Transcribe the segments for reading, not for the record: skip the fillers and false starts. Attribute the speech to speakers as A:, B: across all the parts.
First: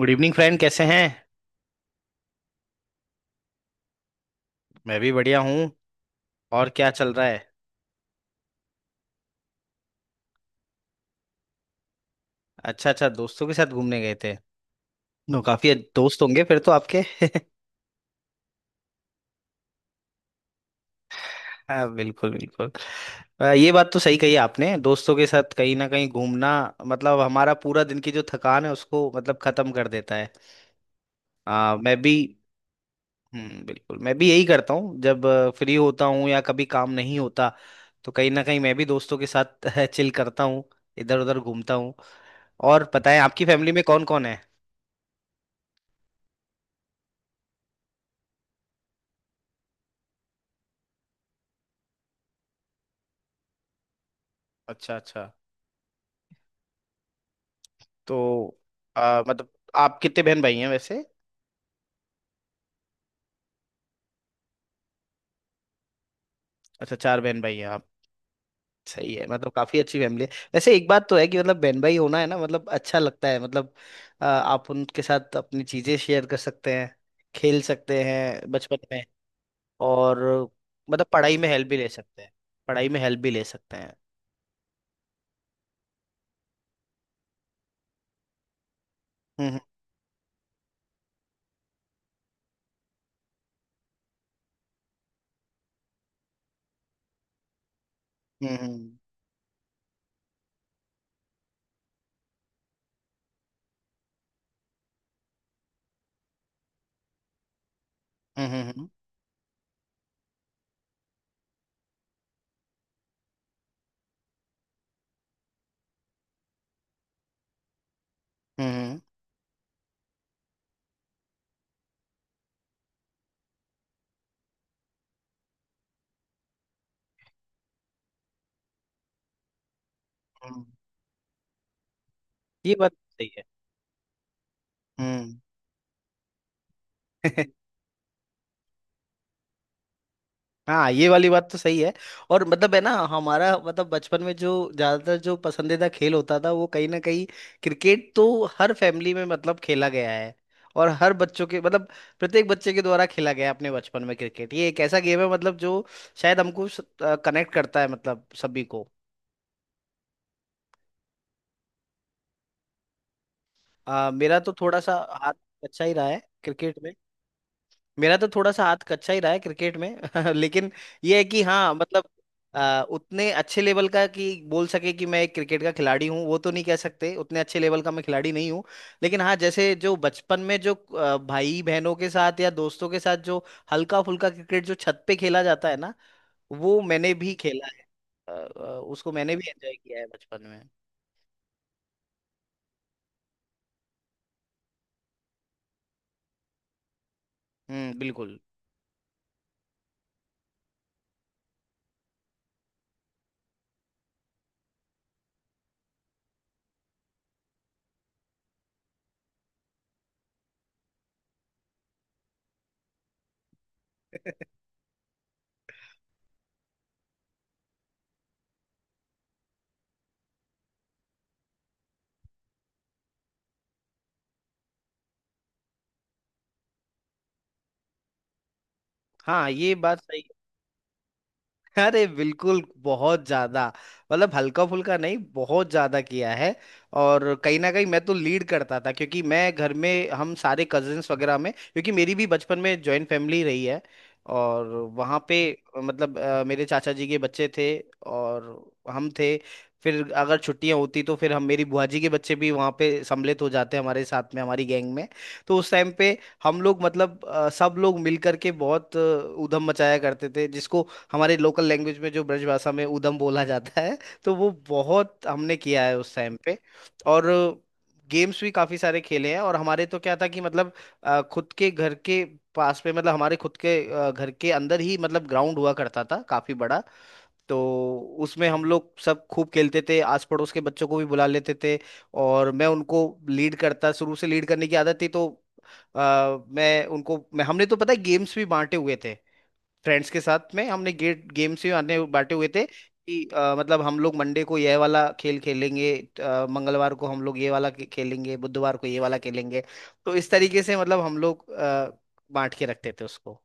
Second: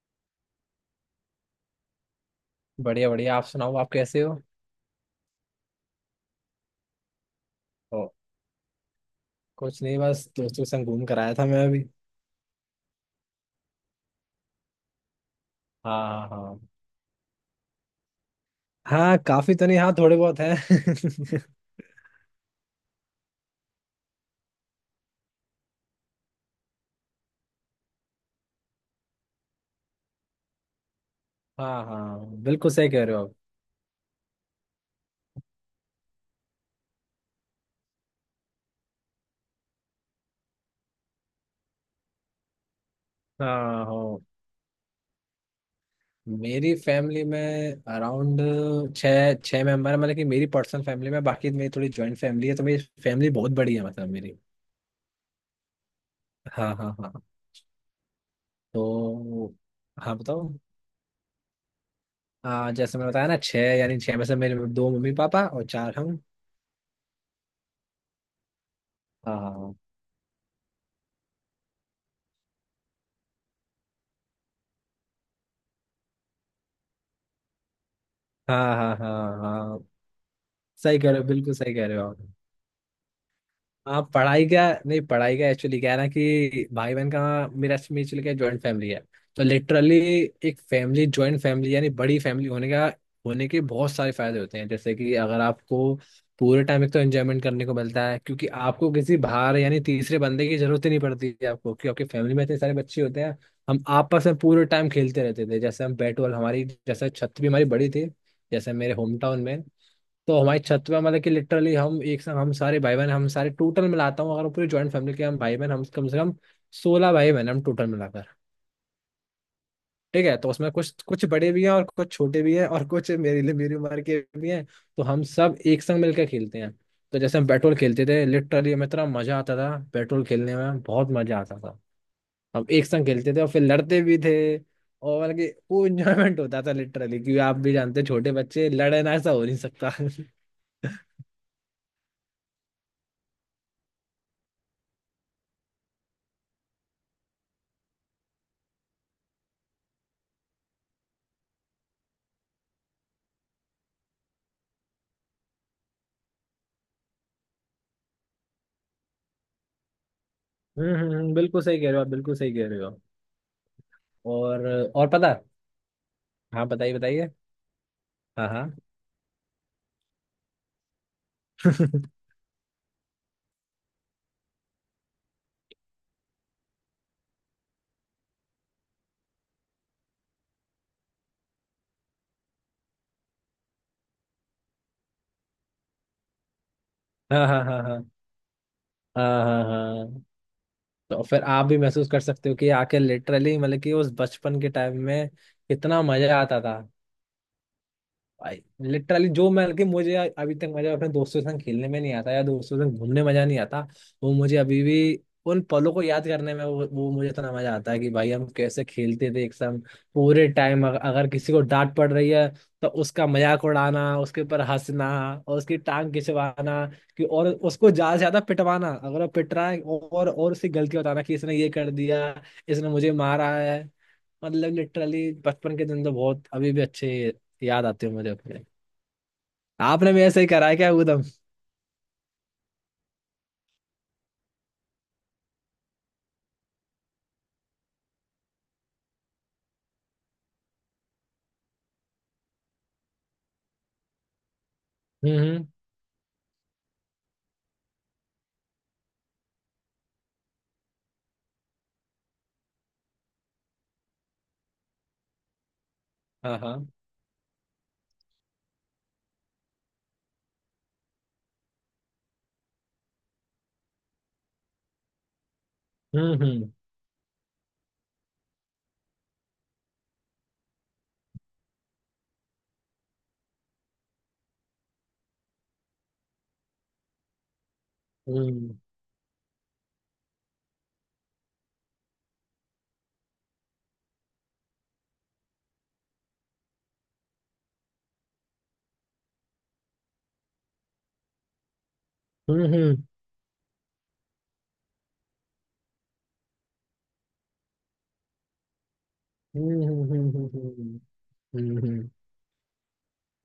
A: Good evening friend, कैसे हैं?
B: बढ़िया बढ़िया। आप सुनाओ, आप कैसे हो?
A: मैं भी बढ़िया हूँ। और क्या चल रहा है?
B: ओ। कुछ नहीं, बस दोस्तों के संग घूम कर आया था मैं अभी।
A: अच्छा अच्छा, दोस्तों के साथ घूमने गए थे। नो, काफी दोस्त
B: हाँ
A: होंगे फिर
B: हाँ।
A: तो आपके।
B: हाँ, काफी तो नहीं, हाँ थोड़े बहुत हैं।
A: हाँ, बिल्कुल बिल्कुल। ये बात तो सही कही आपने, दोस्तों के साथ कहीं ना कहीं घूमना मतलब हमारा पूरा दिन की जो थकान है उसको मतलब खत्म कर देता है।
B: हाँ
A: मैं भी।
B: हाँ, बिल्कुल सही कह रहे हो आप।
A: बिल्कुल, मैं भी यही करता हूँ जब फ्री होता हूँ या कभी काम नहीं होता, तो कहीं ना कहीं मैं भी दोस्तों के साथ चिल करता हूँ। इधर उधर घूमता हूँ। और पता है आपकी फैमिली में
B: हाँ
A: कौन
B: हो।
A: कौन है?
B: मेरी फैमिली में अराउंड छः छः मेंबर है, मतलब कि मेरी पर्सनल फैमिली में। बाकी मेरी थोड़ी जॉइंट फैमिली है, तो मेरी फैमिली बहुत बड़ी है, मतलब मेरी।
A: अच्छा अच्छा।
B: हाँ हाँ हाँ।
A: तो मतलब,
B: तो।
A: आप
B: हाँ
A: कितने बहन
B: बताओ।
A: भाई हैं वैसे?
B: हाँ, जैसे मैंने बताया ना छः, यानी छः में से मेरे दो मम्मी पापा और चार हम।
A: अच्छा, चार बहन भाई हैं आप। सही है,
B: हाँ हाँ
A: मतलब
B: हाँ।
A: काफी अच्छी फैमिली है। वैसे एक बात तो है कि मतलब बहन भाई होना है ना, मतलब अच्छा लगता है मतलब आप उनके साथ अपनी चीजें शेयर कर सकते हैं, खेल सकते हैं
B: हाँ
A: बचपन
B: हाँ
A: में।
B: हाँ हाँ,
A: और
B: सही
A: मतलब
B: कह रहे हो,
A: पढ़ाई में
B: बिल्कुल
A: हेल्प
B: सही
A: भी
B: कह
A: ले
B: रहे हो आप।
A: सकते हैं, पढ़ाई में हेल्प भी ले सकते हैं।
B: हाँ, पढ़ाई का। नहीं, पढ़ाई का एक्चुअली क्या है ना, कि भाई बहन का मेरा म्यूचुअल का जॉइंट फैमिली है। तो
A: हम्म,
B: लिटरली एक फैमिली, जॉइंट फैमिली, यानी बड़ी फैमिली होने का, होने के बहुत सारे फायदे होते हैं। जैसे कि अगर आपको पूरे टाइम एक तो एंजॉयमेंट करने को मिलता है, क्योंकि आपको
A: हम्म,
B: किसी बाहर, यानी तीसरे बंदे की जरूरत ही नहीं पड़ती है आपको, क्योंकि आपकी फैमिली में इतने सारे बच्चे होते हैं। हम आपस में पूरे टाइम खेलते रहते थे, जैसे हम बैट बॉल, हमारी जैसे छत भी हमारी बड़ी थी,
A: हम्म, हम्म, हम्म,
B: जैसे मेरे होम टाउन में। तो हमारी छत पे मतलब कि लिटरली हम एक साथ, हम सारे भाई बहन, हम सारे टोटल मिलाता हूँ अगर हम पूरी ज्वाइंट फैमिली के, हम भाई बहन हम कम से कम 16 भाई बहन हम टोटल मिलाकर।
A: हम्म, हम्म,
B: ठीक है, तो उसमें कुछ कुछ बड़े भी हैं और कुछ छोटे भी हैं और कुछ मेरे लिए मेरी उम्र के भी हैं, तो हम सब एक संग मिलकर खेलते हैं। तो जैसे हम पेट्रोल खेलते थे, लिटरली हमें इतना मजा आता था, पेट्रोल
A: हम्म,
B: खेलने
A: हम्म।
B: में बहुत मजा आता था। हम
A: ये
B: एक
A: बात
B: संग
A: सही
B: खेलते थे
A: है।
B: और फिर लड़ते भी थे। और
A: हम्म।
B: मतलब कि वो इंजॉयमेंट होता था लिटरली, क्योंकि आप भी जानते हैं, छोटे बच्चे लड़ना ऐसा हो नहीं सकता।
A: हाँ, ये वाली बात तो सही है। और मतलब है ना हमारा, मतलब बचपन में जो ज्यादातर जो पसंदीदा खेल होता था वो कहीं ना कहीं क्रिकेट, तो हर फैमिली में मतलब खेला गया है, और हर बच्चों के मतलब प्रत्येक बच्चे के द्वारा खेला गया है अपने बचपन में। क्रिकेट ये एक ऐसा गेम है मतलब जो शायद हमको कनेक्ट करता है मतलब सभी को।
B: बिल्कुल सही कह रहे हो आप, बिल्कुल सही कह रहे हो।
A: मेरा तो
B: और।
A: थोड़ा सा
B: और पता।
A: हाथ अच्छा ही रहा है
B: हाँ
A: क्रिकेट में,
B: बताइए बताइए।
A: मेरा तो
B: हाँ
A: थोड़ा सा हाथ
B: हाँ।
A: कच्चा ही रहा है क्रिकेट में। लेकिन ये है कि हाँ, मतलब उतने अच्छे लेवल का कि बोल सके कि मैं एक क्रिकेट का खिलाड़ी हूँ वो तो नहीं कह सकते, उतने अच्छे लेवल का मैं खिलाड़ी नहीं हूँ। लेकिन हाँ, जैसे जो बचपन में जो भाई बहनों के साथ या दोस्तों के साथ जो हल्का फुल्का क्रिकेट जो छत पे खेला जाता है ना, वो मैंने भी
B: हाँ हाँ
A: खेला
B: हाँ
A: है।
B: हाँ
A: आ, आ, उसको मैंने
B: हाँ
A: भी
B: हाँ
A: एंजॉय किया है
B: हाँ।
A: बचपन में।
B: तो फिर आप भी महसूस कर सकते हो कि आके लिटरली मतलब कि उस बचपन के टाइम में कितना मजा आता था।
A: हम्म, बिल्कुल।
B: भाई लिटरली, जो मैं, कि मुझे अभी तक मजा अपने दोस्तों के संग खेलने में नहीं आता या दोस्तों के संग घूमने में मजा नहीं आता, वो मुझे अभी भी, उन पलों को याद करने में, वो मुझे इतना मजा आता है कि भाई हम कैसे खेलते थे एक संग, पूरे टाइम। अगर किसी को डांट पड़ रही है, तो उसका मजाक उड़ाना, उसके ऊपर हंसना, और उसकी टांग खिंचवाना, कि और उसको ज्यादा से ज्यादा पिटवाना अगर वो पिट रहा है, और उसकी गलती बताना कि इसने ये कर दिया, इसने मुझे मारा है। मतलब लिटरली बचपन के दिन तो बहुत अभी भी अच्छे याद आते हो मुझे अपने।
A: हाँ, ये बात
B: आपने भी
A: सही।
B: ऐसे ही करा है क्या उदम?
A: अरे बिल्कुल, बहुत ज्यादा, मतलब हल्का फुल्का नहीं, बहुत ज्यादा किया है। और कहीं ना कहीं मैं तो लीड करता था, क्योंकि मैं घर में हम सारे कजिन्स वगैरह में, क्योंकि मेरी भी बचपन में जॉइंट फैमिली रही है। और वहाँ पे
B: हम्म।
A: मतलब मेरे चाचा जी के बच्चे थे, और हम थे। फिर अगर छुट्टियां होती तो फिर हम, मेरी बुआ जी के बच्चे भी वहाँ पे सम्मिलित हो जाते हमारे साथ में, हमारी गैंग में। तो उस टाइम पे
B: हाँ
A: हम लोग,
B: हाँ।
A: मतलब सब लोग मिल करके बहुत ऊधम मचाया करते थे, जिसको हमारे लोकल लैंग्वेज में जो ब्रजभाषा में ऊधम बोला जाता है। तो वो बहुत हमने किया है उस टाइम
B: हम्म
A: पे।
B: हम्म
A: और गेम्स भी काफी सारे खेले हैं, और हमारे तो क्या था कि मतलब खुद के घर के पास में, मतलब हमारे खुद के घर के अंदर ही मतलब ग्राउंड हुआ करता था काफी बड़ा। तो उसमें हम
B: हम्म
A: लोग सब खूब खेलते थे, आस पड़ोस के बच्चों को भी बुला लेते थे। और मैं उनको लीड करता, शुरू से लीड करने की आदत थी, तो अ, मैं उनको, मैं हमने तो पता है गेम्स भी बांटे हुए थे, फ्रेंड्स के साथ में हमने गेट गेम से आने बांटे हुए थे।
B: हम्म हम्म
A: कि मतलब हम लोग मंडे को यह वाला खेल खेलेंगे, मंगलवार को हम लोग ये वाला खेलेंगे, बुधवार को ये वाला खेलेंगे।
B: हम्म हम्म
A: तो
B: हम्म
A: इस
B: हम्म
A: तरीके से मतलब
B: हम्म,
A: हम लोग
B: हम्म, हम्म,
A: बांट के रखते थे उसको।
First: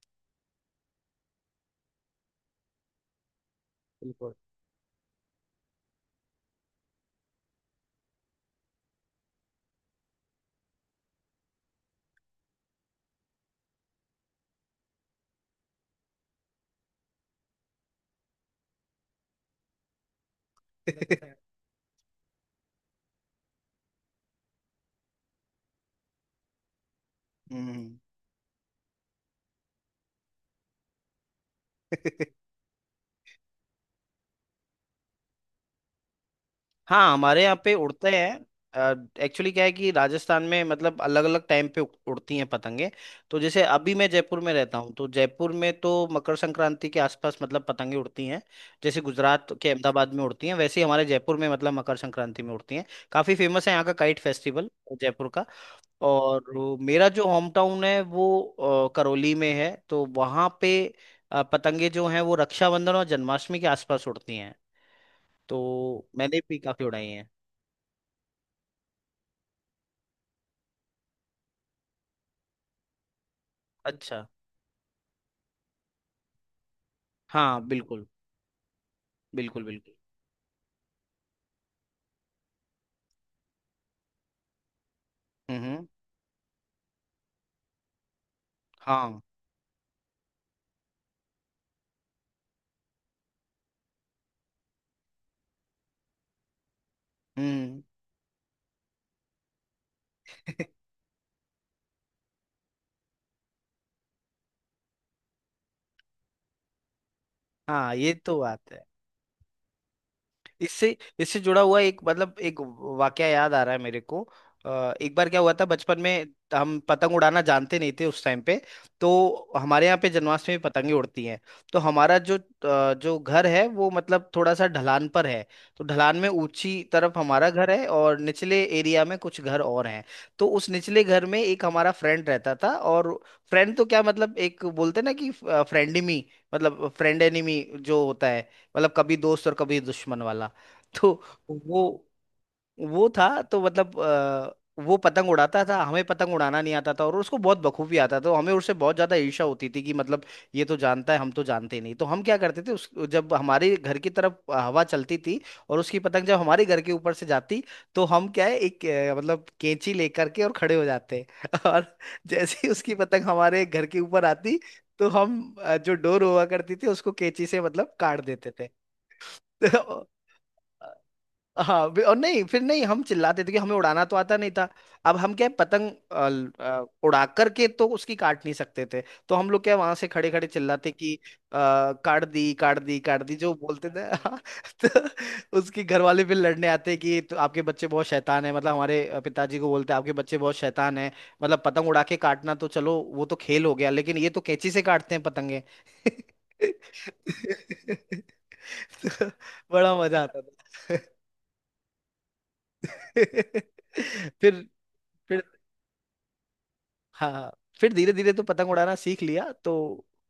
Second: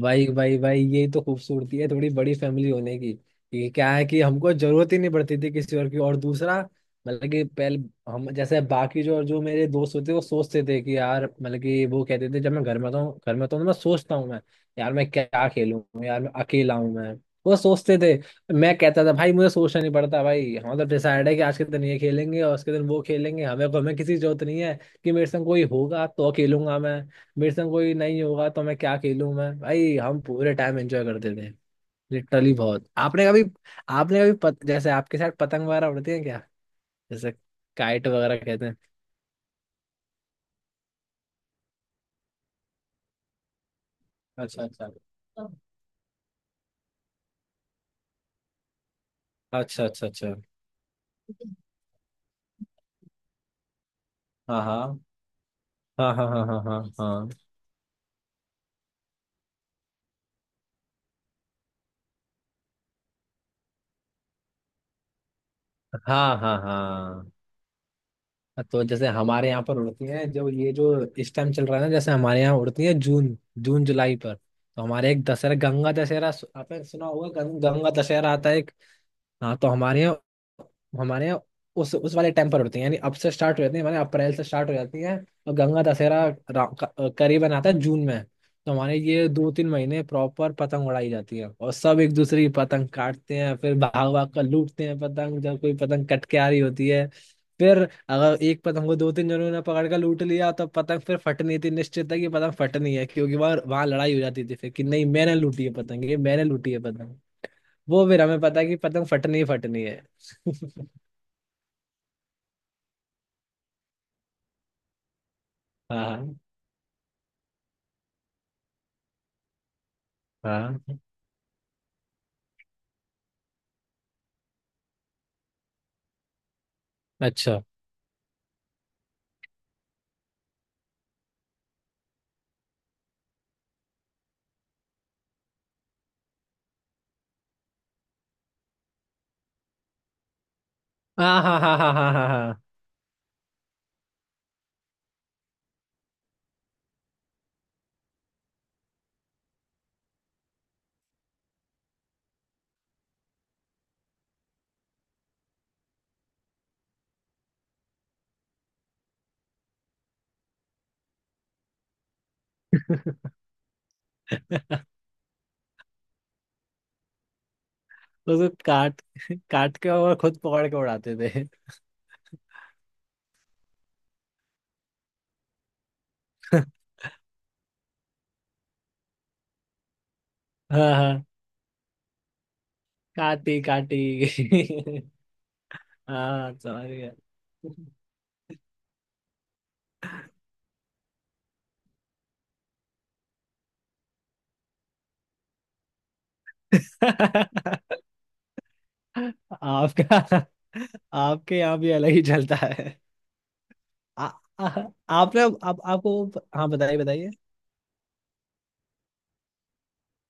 B: भाई भाई भाई, ये तो खूबसूरती है थोड़ी बड़ी फैमिली होने की। ये क्या है कि
A: बिल्कुल।
B: हमको जरूरत ही नहीं पड़ती थी किसी और की। और दूसरा, मतलब कि पहले, हम जैसे बाकी जो जो मेरे दोस्त होते, वो सोचते थे कि यार, मतलब कि वो कहते थे जब मैं घर में था, घर में था, तो मैं सोचता हूँ मैं, यार मैं क्या खेलूं, यार मैं अकेला हूँ मैं, वो सोचते थे। मैं कहता था भाई मुझे सोचना नहीं पड़ता, भाई हम तो डिसाइड है कि आज के दिन ये खेलेंगे और उसके दिन वो खेलेंगे, हमें हमें किसी की जरूरत नहीं है, कि मेरे संग कोई होगा तो खेलूंगा मैं, मेरे संग कोई
A: हम्म।
B: नहीं होगा तो मैं क्या खेलूं मैं। भाई हम पूरे टाइम एंजॉय करते थे लिटरली बहुत। आपने कभी जैसे आपके साथ पतंग वगैरह उड़ती है क्या,
A: हाँ,
B: जैसे
A: हमारे यहाँ पे
B: काइट
A: उड़ते
B: वगैरह
A: हैं।
B: कहते हैं?
A: एक्चुअली क्या है कि राजस्थान में मतलब अलग अलग टाइम पे उड़ती हैं पतंगे। तो जैसे अभी मैं जयपुर में
B: अच्छा
A: रहता
B: अच्छा,
A: हूँ, तो जयपुर में तो मकर संक्रांति के आसपास मतलब पतंगे उड़ती हैं। जैसे गुजरात के
B: अच्छा अच्छा
A: अहमदाबाद में
B: अच्छा।
A: उड़ती हैं, वैसे ही हमारे जयपुर में मतलब मकर संक्रांति में उड़ती हैं। काफ़ी फेमस है यहाँ का काइट
B: हाँ
A: फेस्टिवल,
B: हाँ
A: जयपुर का।
B: हाँ हाँ
A: और
B: हाँ,
A: वो
B: हाँ
A: मेरा जो
B: हाँ
A: होम टाउन है वो करौली में है, तो वहाँ पे पतंगे जो हैं वो रक्षाबंधन और जन्माष्टमी के आसपास उड़ती हैं। तो
B: हाँ
A: मैंने
B: हाँ
A: भी काफ़ी उड़ाई हैं।
B: हाँ हाँ। तो जैसे हमारे यहाँ पर उड़ती हैं, जो ये जो इस टाइम चल रहा है ना, जैसे हमारे यहाँ उड़ती हैं जून जून जुलाई
A: अच्छा।
B: पर। तो हमारे एक दशहरा, गंगा दशहरा, आपने सुना होगा,
A: हाँ,
B: गंगा
A: बिल्कुल
B: दशहरा आता है। हाँ,
A: बिल्कुल
B: तो
A: बिल्कुल।
B: हमारे यहाँ, हमारे यहाँ उस वाले टाइम पर होती है, यानी अब से स्टार्ट हो जाती है, हमारे यहाँ अप्रैल से स्टार्ट हो जाती है। और गंगा
A: हम्म।
B: दशहरा करीबन आता है जून में। तो हमारे
A: हाँ।
B: ये 2-3 महीने प्रॉपर पतंग उड़ाई जाती है और सब एक दूसरे की पतंग काटते हैं, फिर भाग भाग कर लूटते हैं पतंग जब कोई पतंग कट के आ रही होती है। फिर
A: हम्म।
B: अगर एक पतंग को दो तीन जनों ने पकड़ कर लूट लिया तो पतंग फिर फटनी थी, निश्चित है कि पतंग फटनी है, क्योंकि वहां वहां लड़ाई हो जाती थी, फिर कि नहीं मैंने लूटी है पतंग, ये मैंने लूटी है पतंग।
A: हाँ,
B: वो
A: ये
B: फिर
A: तो
B: हमें पता है
A: बात
B: कि
A: है।
B: पतंग फटनी ही फटनी है।
A: इससे इससे जुड़ा हुआ एक, मतलब एक वाकया याद आ रहा है मेरे को। एक बार क्या हुआ था बचपन में,
B: हाँ
A: हम पतंग उड़ाना जानते नहीं थे उस टाइम पे। तो हमारे यहाँ पे जन्माष्टमी में
B: हाँ।
A: पतंगे उड़ती हैं। तो हमारा जो जो घर है वो मतलब थोड़ा सा ढलान पर है। तो ढलान में ऊंची तरफ हमारा
B: अच्छा।
A: घर है, और निचले एरिया में कुछ घर और हैं। तो उस निचले घर में एक हमारा फ्रेंड रहता था, और फ्रेंड तो क्या, मतलब एक बोलते ना कि फ्रेंडमी, मतलब फ्रेंड एनिमी जो होता है, मतलब कभी दोस्त और कभी दुश्मन वाला। तो
B: हाँ हाँ हाँ
A: वो
B: हाँ हाँ हाँ
A: वो था तो मतलब वो पतंग उड़ाता था, हमें पतंग उड़ाना नहीं आता था, और उसको बहुत बखूबी आता था, तो हमें उससे बहुत ज्यादा ईर्ष्या होती थी कि मतलब, ये तो जानता है हम तो जानते नहीं, तो हम क्या करते थे उस, जब हमारे घर की तरफ हवा चलती थी और उसकी पतंग जब हमारे घर के ऊपर से जाती, तो हम क्या है, एक मतलब कैंची लेकर के और खड़े हो जाते और जैसे ही उसकी पतंग
B: हाँ।
A: हमारे घर के ऊपर आती, तो हम जो डोर हुआ करती थी उसको कैंची से मतलब काट
B: उसको
A: देते थे।
B: काट, काट के और खुद पकड़ के उड़ाते थे।
A: हाँ, और नहीं, फिर नहीं, हम चिल्लाते थे कि हमें उड़ाना तो आता नहीं था, अब हम क्या है, पतंग उड़ा करके तो उसकी काट नहीं सकते थे। तो हम लोग क्या, वहां से खड़े खड़े चिल्लाते
B: हाँ
A: कि अ,
B: हाँ,
A: काट दी, काट दी, काट दी, जो
B: काटी
A: बोलते थे,
B: काटी।
A: हाँ। तो उसके घर वाले फिर
B: हाँ,
A: लड़ने
B: समझ
A: आते
B: गया।
A: कि, तो आपके बच्चे बहुत शैतान है, मतलब हमारे पिताजी को बोलते, आपके बच्चे बहुत शैतान है, मतलब पतंग उड़ा के काटना तो चलो वो तो खेल हो गया, लेकिन ये तो कैंची से काटते हैं पतंगे। तो बड़ा मजा आता
B: आपका,
A: था।
B: आपके यहाँ भी अलग ही चलता है। आ,
A: फिर
B: आ, आपने
A: फिर
B: आप, आपको। हाँ बताइए
A: हाँ, फिर धीरे धीरे तो पतंग उड़ाना सीख लिया, तो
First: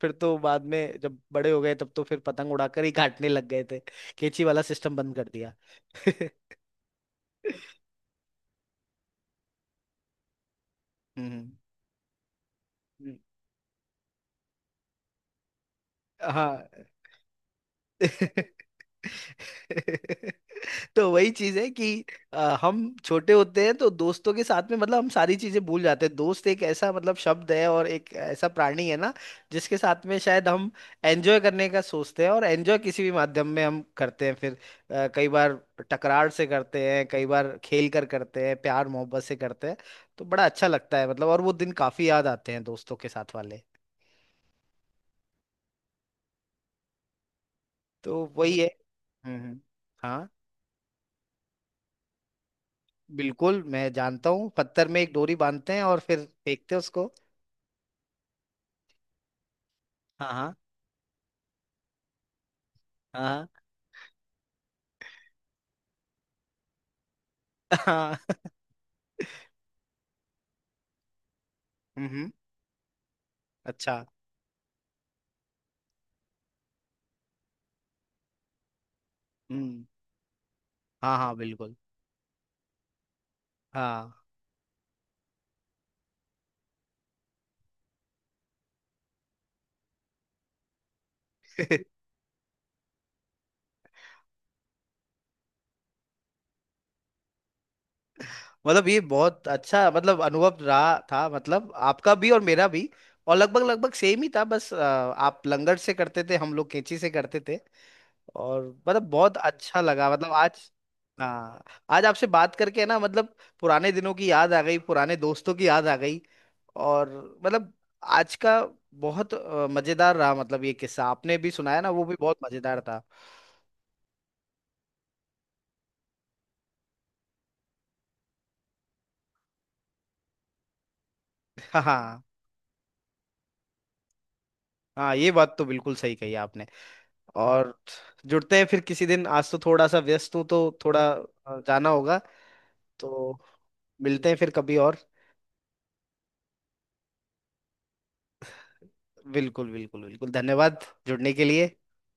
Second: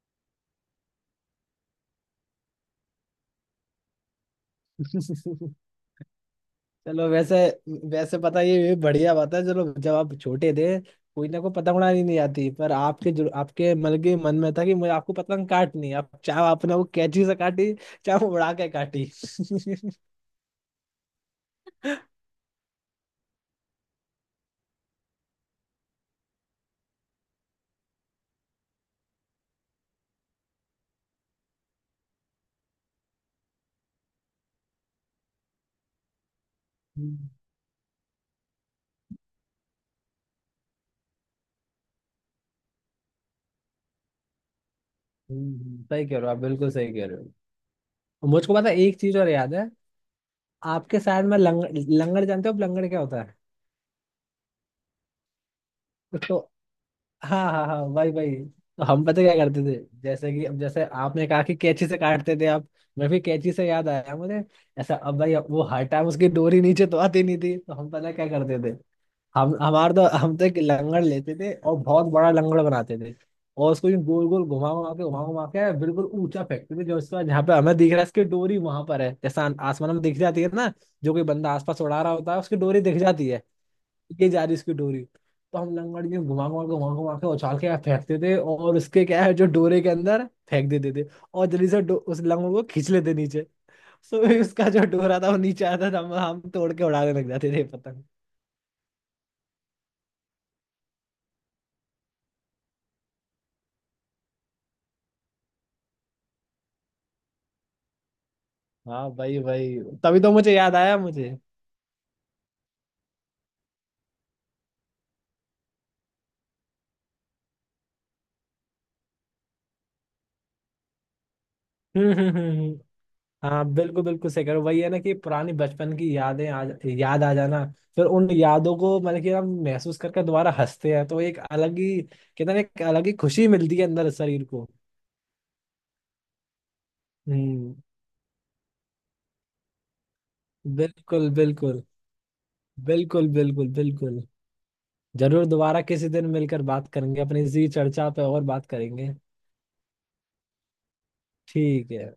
A: फिर तो बाद में जब बड़े हो गए तब तो फिर पतंग उड़ाकर ही काटने लग गए थे, कैंची वाला सिस्टम बंद कर
B: बताइए।
A: दिया।
B: चलो, वैसे, वैसे पता है, ये बढ़िया बात है। चलो, जब आप छोटे थे, कोई ना
A: हम्म,
B: कोई पतंग उड़ानी नहीं आती, पर आपके
A: हम्म,
B: जो, आपके मतलब कि मन में था कि मुझे, आपको पतंग काटनी है। आप चाहे
A: हाँ।
B: आपने वो कैंची से काटी, चाहे वो उड़ा के काटी।
A: तो वही चीज है कि हम छोटे होते हैं तो दोस्तों के साथ में मतलब हम सारी चीजें भूल जाते हैं। दोस्त एक ऐसा मतलब शब्द है और एक ऐसा प्राणी है ना, जिसके साथ में शायद हम एंजॉय करने का सोचते हैं, और एंजॉय किसी भी माध्यम में हम करते हैं फिर कई बार टकरार से करते हैं, कई
B: हम्म,
A: बार खेल कर करते हैं, प्यार मोहब्बत से करते हैं। तो बड़ा अच्छा लगता है मतलब, और वो दिन काफी याद आते हैं दोस्तों के साथ वाले।
B: सही कह रहे हो आप, बिल्कुल सही कह रहे हो।
A: तो
B: मुझको
A: वही है।
B: पता है, एक चीज और
A: हम्म,
B: याद है।
A: हाँ,
B: आपके साइड में लंगड़, लंगड़ जानते हो आप, लंगड़ क्या होता है?
A: बिल्कुल मैं जानता हूँ, पत्थर में एक डोरी बांधते हैं और फिर
B: तो,
A: फेंकते हैं उसको।
B: हाँ हाँ हाँ, भाई भाई। तो हम पता क्या करते थे,
A: हाँ,
B: जैसे कि
A: हाँ,
B: अब जैसे आपने कहा कि कैंची से काटते थे आप, मैं भी
A: हाँ,
B: कैंची से, याद आया मुझे। ऐसा, अब भाई अब वो हर टाइम उसकी डोरी नीचे तो आती नहीं थी, तो हम पता
A: हाँ।
B: क्या करते थे। हम हमारे तो हम तो एक लंगड़ लेते थे और बहुत
A: हम्म।
B: बड़ा लंगड़ बनाते थे। और उसको यूं
A: अच्छा।
B: गोल गोल घुमा घुमा के बिल्कुल ऊंचा फेंकते थे, जो उसका, जहाँ पे हमें दिख रहा है उसकी डोरी वहां पर है, जैसा
A: हम्म।
B: आसमान में दिख जाती है ना, जो
A: हाँ,
B: कोई
A: हाँ,
B: बंदा
A: बिल्कुल।
B: आसपास उड़ा रहा होता है उसकी डोरी दिख जाती है,
A: हाँ।
B: ये जा रही उसकी डोरी। तो हम लंगड़ यूं घुमा घुमा के उछाल के फेंकते थे, और उसके क्या है, जो डोरे के अंदर फेंक देते थे और जल्दी से उस लंगड़ को खींच लेते नीचे। सो उसका जो डोरा था वो नीचे आता था, हम तोड़ के उड़ाने लग जाते थे।
A: मतलब ये बहुत अच्छा मतलब अनुभव रहा था, मतलब आपका भी और मेरा भी, और लगभग लगभग सेम ही था, बस आप लंगड़ से करते थे, हम लोग कैंची से करते थे। और मतलब
B: हाँ
A: बहुत
B: भाई भाई,
A: अच्छा लगा
B: तभी
A: मतलब
B: तो मुझे
A: आज।
B: याद आया मुझे।
A: हाँ, आज आपसे बात करके है ना, मतलब पुराने दिनों की याद आ गई, पुराने दोस्तों की याद आ गई, और मतलब आज का बहुत मजेदार रहा, मतलब ये किस्सा आपने भी सुनाया ना, वो
B: हम्म
A: भी
B: हम्म
A: बहुत
B: हम्म, हम्म।
A: मजेदार था।
B: हाँ बिल्कुल बिल्कुल, सही करो, वही है ना कि पुरानी बचपन की यादें, आ याद आ जाना। फिर उन यादों को मतलब कि हम महसूस करके दोबारा हंसते हैं, तो एक अलग
A: हाँ,
B: ही,
A: हाँ।
B: कहते हैं ना, एक अलग ही खुशी मिलती है अंदर शरीर को।
A: हाँ, ये बात तो बिल्कुल सही कही आपने।
B: हम्म,
A: और जुड़ते हैं फिर किसी दिन, आज तो थोड़ा सा व्यस्त हूँ तो थोड़ा
B: बिल्कुल बिल्कुल,
A: जाना होगा,
B: बिल्कुल
A: तो
B: बिल्कुल बिल्कुल।
A: मिलते हैं फिर कभी और।
B: जरूर, दोबारा किसी दिन मिलकर बात करेंगे, अपनी इसी चर्चा पे और बात करेंगे।
A: बिल्कुल बिल्कुल बिल्कुल, धन्यवाद जुड़ने के लिए।
B: ठीक है।